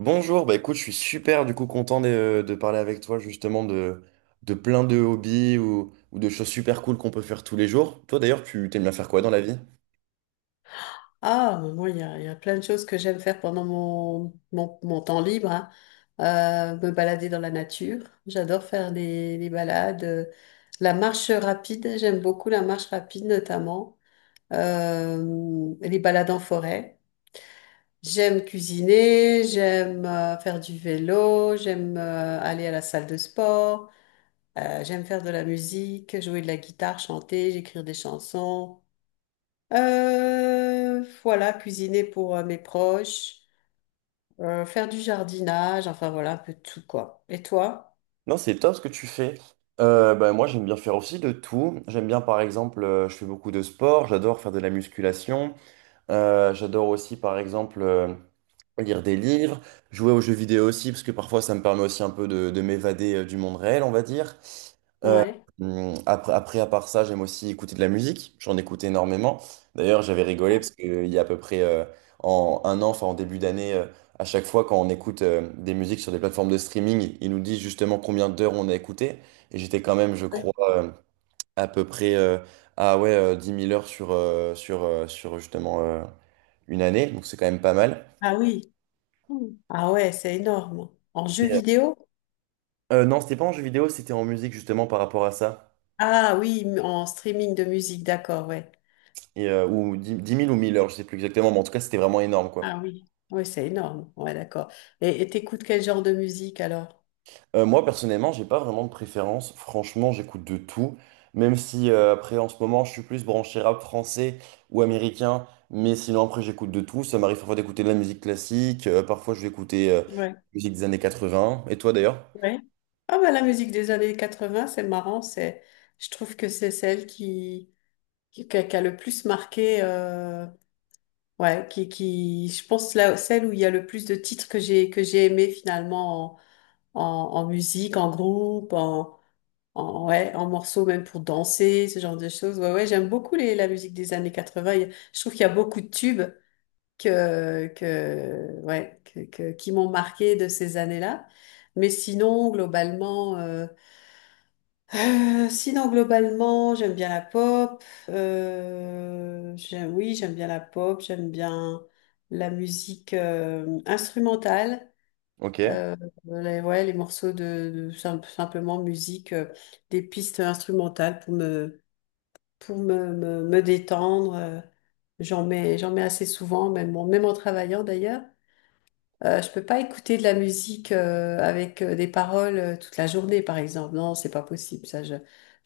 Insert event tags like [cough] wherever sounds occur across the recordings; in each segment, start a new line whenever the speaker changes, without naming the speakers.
Bonjour, bah écoute, je suis super du coup content de parler avec toi justement de plein de hobbies ou de choses super cool qu'on peut faire tous les jours. Toi d'ailleurs, tu t'aimes bien faire quoi dans la vie?
Ah, mais moi, il y a plein de choses que j'aime faire pendant mon temps libre, hein. Me balader dans la nature. J'adore faire les balades. La marche rapide, j'aime beaucoup la marche rapide notamment. Les balades en forêt. J'aime cuisiner, j'aime faire du vélo, j'aime aller à la salle de sport, j'aime faire de la musique, jouer de la guitare, chanter, écrire des chansons. Voilà, cuisiner pour mes proches, faire du jardinage, enfin voilà, un peu de tout quoi. Et toi?
Non, c'est top ce que tu fais. Bah, moi, j'aime bien faire aussi de tout. J'aime bien, par exemple, je fais beaucoup de sport, j'adore faire de la musculation. J'adore aussi, par exemple, lire des livres, jouer aux jeux vidéo aussi, parce que parfois ça me permet aussi un peu de m'évader du monde réel, on va dire. Euh,
Ouais.
après, à part ça, j'aime aussi écouter de la musique. J'en écoute énormément. D'ailleurs, j'avais rigolé parce qu'il y a à peu près en un an, enfin en début d'année, à chaque fois quand on écoute des musiques sur des plateformes de streaming, ils nous disent justement combien d'heures on a écouté. Et j'étais quand même, je
Ouais.
crois, euh, à peu près à ouais, 10 000 heures sur justement une année, donc c'est quand même pas mal.
Ah oui. Mm. Ah ouais, c'est énorme. En jeu
Et, euh,
vidéo?
euh, non, c'était pas en jeu vidéo, c'était en musique justement par rapport à ça.
Ah oui, en streaming de musique, d'accord, ouais.
Et, ou 10 10 000 ou 1 000 heures, je sais plus exactement, mais en tout cas, c'était vraiment énorme quoi.
Ah oui. Oui, c'est énorme. Ouais, d'accord. Et t'écoutes quel genre de musique alors?
Moi, personnellement, j'ai pas vraiment de préférence. Franchement, j'écoute de tout. Même si après, en ce moment, je suis plus branché rap français ou américain. Mais sinon, après, j'écoute de tout. Ça m'arrive parfois d'écouter de la musique classique. Parfois, je vais écouter
Ouais.
musique des années 80. Et toi d'ailleurs?
Ouais. Ah bah la musique des années 80 c'est marrant, c'est je trouve que c'est celle qui a le plus marqué. Ouais, je pense là, celle où il y a le plus de titres que j'ai aimé finalement en, en, en musique, en groupe, en, en, ouais, en morceaux même pour danser, ce genre de choses. Ouais, ouais, j'aime beaucoup la musique des années 80. Je trouve qu'il y a beaucoup de tubes ouais, qui m'ont marqué de ces années-là. Mais sinon, globalement, j'aime bien la pop. Oui, j'aime bien la pop. J'aime bien la musique instrumentale.
Ok,
Euh, ouais, les morceaux de simplement musique, des pistes instrumentales pour me détendre. J'en mets assez souvent, même, même en travaillant d'ailleurs. Je peux pas écouter de la musique avec des paroles toute la journée, par exemple. Non, c'est pas possible. Ça, je...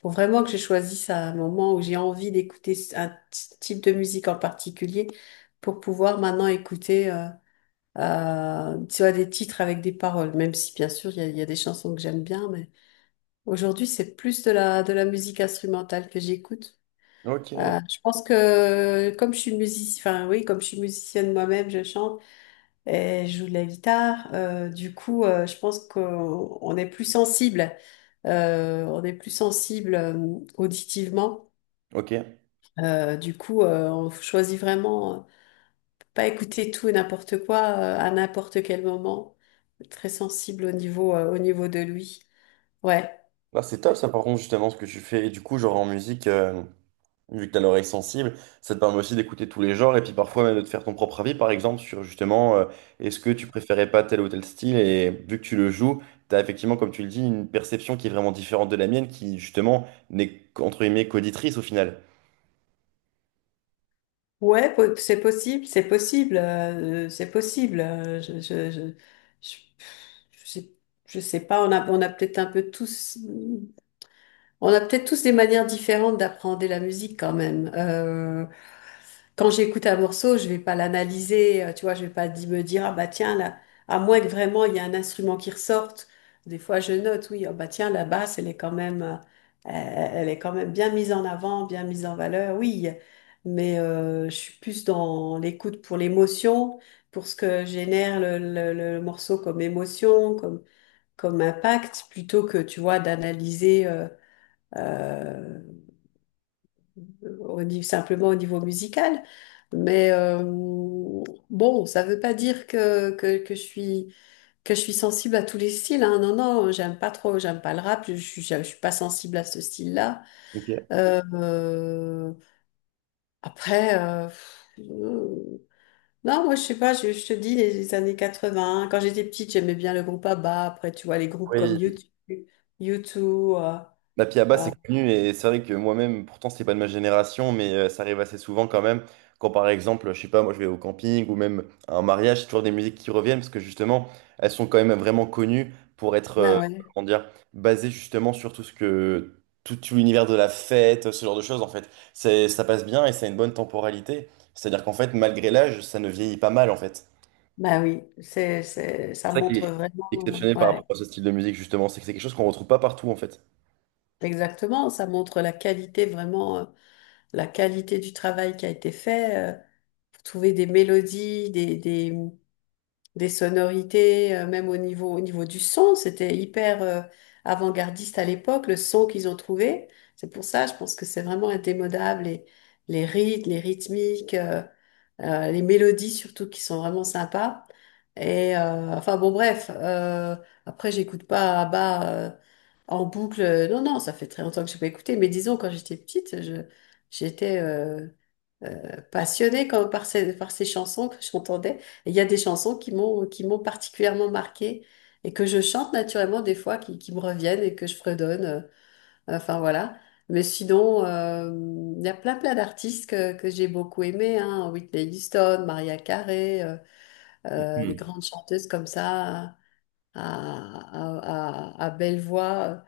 Faut vraiment que je choisisse un moment où j'ai envie d'écouter un type de musique en particulier pour pouvoir maintenant écouter, tu vois, des titres avec des paroles. Même si, bien sûr, il y a des chansons que j'aime bien, mais aujourd'hui, c'est plus de la musique instrumentale que j'écoute.
ok,
Je pense que comme je suis musicienne, enfin oui, comme je suis musicienne moi-même, je chante. Elle joue de la guitare. Du coup, je pense qu'on est plus sensible. On est plus sensible auditivement.
ok.
Du coup, on choisit vraiment pas écouter tout et n'importe quoi à n'importe quel moment. Très sensible au niveau de lui. Ouais.
Bah, c'est top ça, par contre, justement, ce que tu fais. Et du coup, genre en musique, vu que tu as l'oreille sensible, ça te permet aussi d'écouter tous les genres et puis parfois même de te faire ton propre avis, par exemple, sur justement, est-ce que tu préférais pas tel ou tel style? Et vu que tu le joues, tu as effectivement, comme tu le dis, une perception qui est vraiment différente de la mienne, qui justement n'est, qu'entre guillemets, qu'auditrice au final.
Ouais, c'est possible, c'est possible, c'est possible. Je, je sais, je sais pas, on a peut-être un peu tous. On a peut-être tous des manières différentes d'apprendre la musique quand même. Quand j'écoute un morceau, je vais pas l'analyser, tu vois, je vais pas me dire ah bah tiens là, à moins que vraiment il y a un instrument qui ressorte. Des fois je note oui ah bah tiens la basse elle est quand même bien mise en avant, bien mise en valeur, oui. Mais je suis plus dans l'écoute pour l'émotion, pour ce que génère le morceau comme émotion, comme impact, plutôt que tu vois d'analyser. Euh, Au niveau, simplement au niveau musical. Mais bon, ça veut pas dire que je suis sensible à tous les styles, hein. Non, non, j'aime pas trop, j'aime pas le rap, je suis pas sensible à ce style-là.
Ok.
Euh, euh, après, euh, pff, euh, non, moi je sais pas, je te dis les années 20. Quand j'étais petite, j'aimais bien le groupe ABBA. Après, tu vois, les groupes comme
Oui,
YouTube U2.
La Piaba, c'est connu et c'est vrai que moi-même, pourtant, c'est pas de ma génération, mais ça arrive assez souvent quand même. Quand par exemple, je sais pas, moi je vais au camping ou même à un mariage, c'est toujours des musiques qui reviennent parce que justement, elles sont quand même vraiment connues pour être,
Bah ouais,
comment dire, basées justement sur tout l'univers de la fête, ce genre de choses en fait. C'est, ça passe bien et ça a une bonne temporalité. C'est-à-dire qu'en fait, malgré l'âge, ça ne vieillit pas mal en fait.
bah oui, ça
C'est ça qui est
montre vraiment.
exceptionnel par rapport
Ouais.
à ce style de musique justement, c'est que c'est quelque chose qu'on retrouve pas partout en fait.
Exactement, ça montre la qualité vraiment, la qualité du travail qui a été fait, pour trouver des mélodies, des sonorités, même au niveau du son, c'était hyper, avant-gardiste à l'époque, le son qu'ils ont trouvé. C'est pour ça, je pense que c'est vraiment indémodable, les rythmes, les rythmiques, les mélodies surtout qui sont vraiment sympas. Et enfin bon bref, après j'écoute pas Abba en boucle. Non, non, ça fait très longtemps que j'ai pas écouté, mais disons quand j'étais petite, j'étais passionnée par ces chansons que j'entendais. Et il y a des chansons qui m'ont particulièrement marquée et que je chante naturellement des fois, qui me reviennent et que je fredonne. Enfin voilà. Mais sinon, il y a plein plein d'artistes que j'ai beaucoup aimés, hein. Whitney Houston, Maria Carey, des
Hmm.
grandes chanteuses comme ça, à belle voix.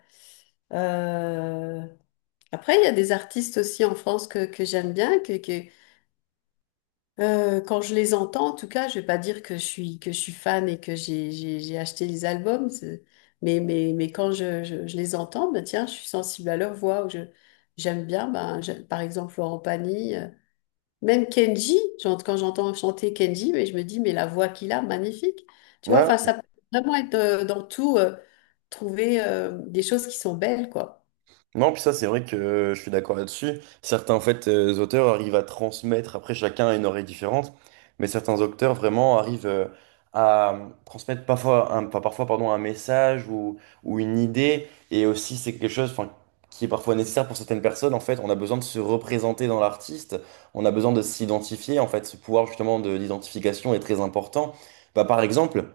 Euh, Après, il y a des artistes aussi en France que j'aime bien, quand je les entends, en tout cas, je vais pas dire que je suis fan et que j'ai acheté les albums, mais quand je les entends, ben tiens, je suis sensible à leur voix ou je j'aime bien, par exemple Florent Pagny, même Kenji, quand j'entends chanter Kenji, mais je me dis mais la voix qu'il a, magnifique, tu vois, enfin
Ouais.
ça peut vraiment être dans tout trouver des choses qui sont belles quoi.
Non, puis ça, c'est vrai que je suis d'accord là-dessus. Certains, en fait, auteurs arrivent à transmettre, après chacun a une oreille différente, mais certains auteurs vraiment arrivent à transmettre parfois, un, enfin, parfois pardon, un message ou une idée, et aussi c'est quelque chose enfin, qui est parfois nécessaire pour certaines personnes. En fait, on a besoin de se représenter dans l'artiste, on a besoin de s'identifier, en fait, ce pouvoir justement de l'identification est très important. Bah, par exemple,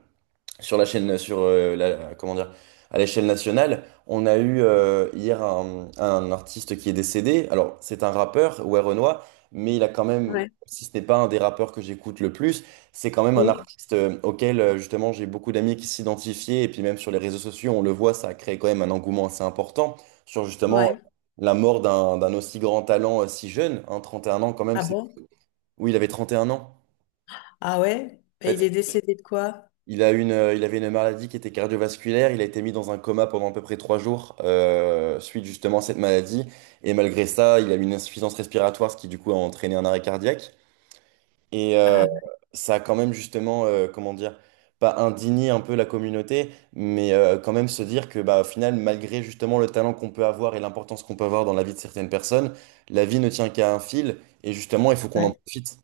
sur la chaîne, sur la, comment dire, à l'échelle nationale, on a eu hier un artiste qui est décédé. Alors, c'est un rappeur, ouais, Renoir, mais il a quand même,
Ouais.
si ce n'est pas un des rappeurs que j'écoute le plus, c'est quand même un
Mmh.
artiste auquel, justement, j'ai beaucoup d'amis qui s'identifiaient. Et puis, même sur les réseaux sociaux, on le voit, ça a créé quand même un engouement assez important sur justement
Ouais.
la mort d'un aussi grand talent si jeune, hein, 31 ans quand même,
Ah
c'est.
bon?
Oui, il avait 31 ans.
Ah ouais?
En
Et
fait,
il est décédé de quoi?
il avait une maladie qui était cardiovasculaire. Il a été mis dans un coma pendant à peu près 3 jours suite justement à cette maladie. Et malgré ça, il a eu une insuffisance respiratoire, ce qui du coup a entraîné un arrêt cardiaque. Et
Ah.
ça a quand même justement, comment dire, pas indigné un peu la communauté, mais quand même se dire que bah, au final, malgré justement le talent qu'on peut avoir et l'importance qu'on peut avoir dans la vie de certaines personnes, la vie ne tient qu'à un fil. Et justement, il faut qu'on en
Ouais.
profite.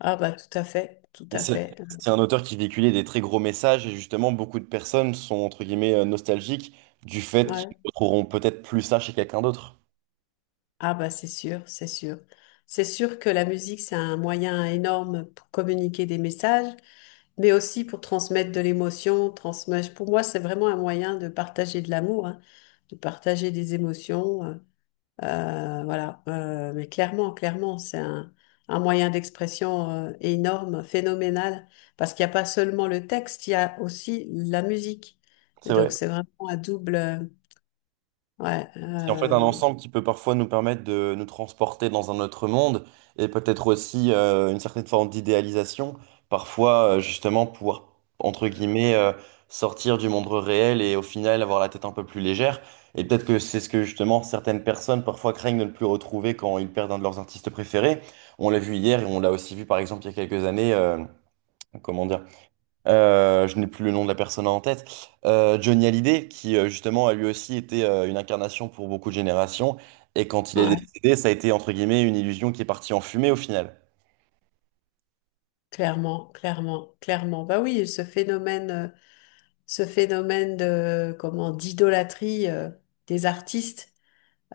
Ah bah tout à fait, tout
Et
à
C'est
fait.
c'est un auteur qui véhiculait des très gros messages et justement beaucoup de personnes sont entre guillemets nostalgiques du fait qu'ils
Ouais.
ne retrouveront peut-être plus ça chez quelqu'un d'autre.
Ah bah c'est sûr, c'est sûr. C'est sûr que la musique, c'est un moyen énorme pour communiquer des messages, mais aussi pour transmettre de l'émotion, transmettre. Pour moi, c'est vraiment un moyen de partager de l'amour, hein, de partager des émotions. Voilà. Mais clairement, clairement, c'est un moyen d'expression énorme, phénoménal, parce qu'il n'y a pas seulement le texte, il y a aussi la musique.
C'est
Donc
vrai.
c'est vraiment un double. Ouais,
Qui est en fait un
euh,
ensemble qui peut parfois nous permettre de nous transporter dans un autre monde et peut-être aussi une certaine forme d'idéalisation, parfois justement pouvoir, entre guillemets, sortir du monde réel et au final avoir la tête un peu plus légère. Et peut-être que c'est ce que justement certaines personnes parfois craignent de ne plus retrouver quand ils perdent un de leurs artistes préférés. On l'a vu hier et on l'a aussi vu par exemple il y a quelques années, comment dire. Je n'ai plus le nom de la personne en tête. Johnny Hallyday, qui justement a lui aussi été une incarnation pour beaucoup de générations. Et quand il est
Ouais,
décédé, ça a été entre guillemets une illusion qui est partie en fumée au final.
clairement, clairement, clairement. Bah oui, ce phénomène, de, comment, d'idolâtrie, des artistes,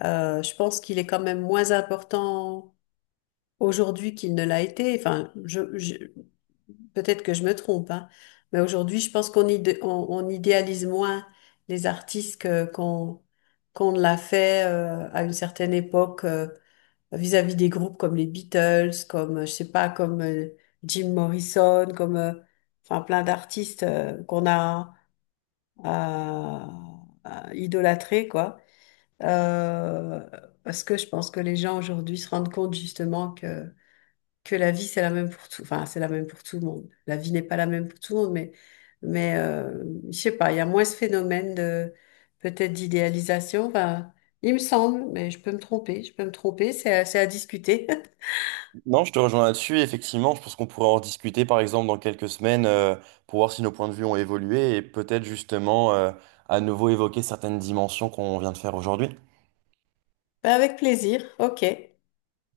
je pense qu'il est quand même moins important aujourd'hui qu'il ne l'a été. Enfin, peut-être que je me trompe, hein, mais aujourd'hui, je pense qu'on idéalise moins les artistes qu'on ne l'a fait, à une certaine époque. Vis-à-vis des groupes comme les Beatles, comme, je sais pas, comme Jim Morrison, comme, enfin, plein d'artistes qu'on a euh, idolâtrés, quoi. Euh, Parce que je pense que les gens aujourd'hui se rendent compte justement que la vie, c'est la même pour tout, enfin, c'est la même pour tout le monde. La vie n'est pas la même pour tout le monde, mais, mais euh, je sais pas, il y a moins ce phénomène de, peut-être d'idéalisation, enfin, il me semble, mais je peux me tromper, je peux me tromper, c'est à discuter. [laughs]
Non, je te rejoins là-dessus. Effectivement, je pense qu'on pourrait en discuter par exemple dans quelques semaines pour voir si nos points de vue ont évolué et peut-être justement à nouveau évoquer certaines dimensions qu'on vient de faire aujourd'hui.
Ben, avec plaisir, ok.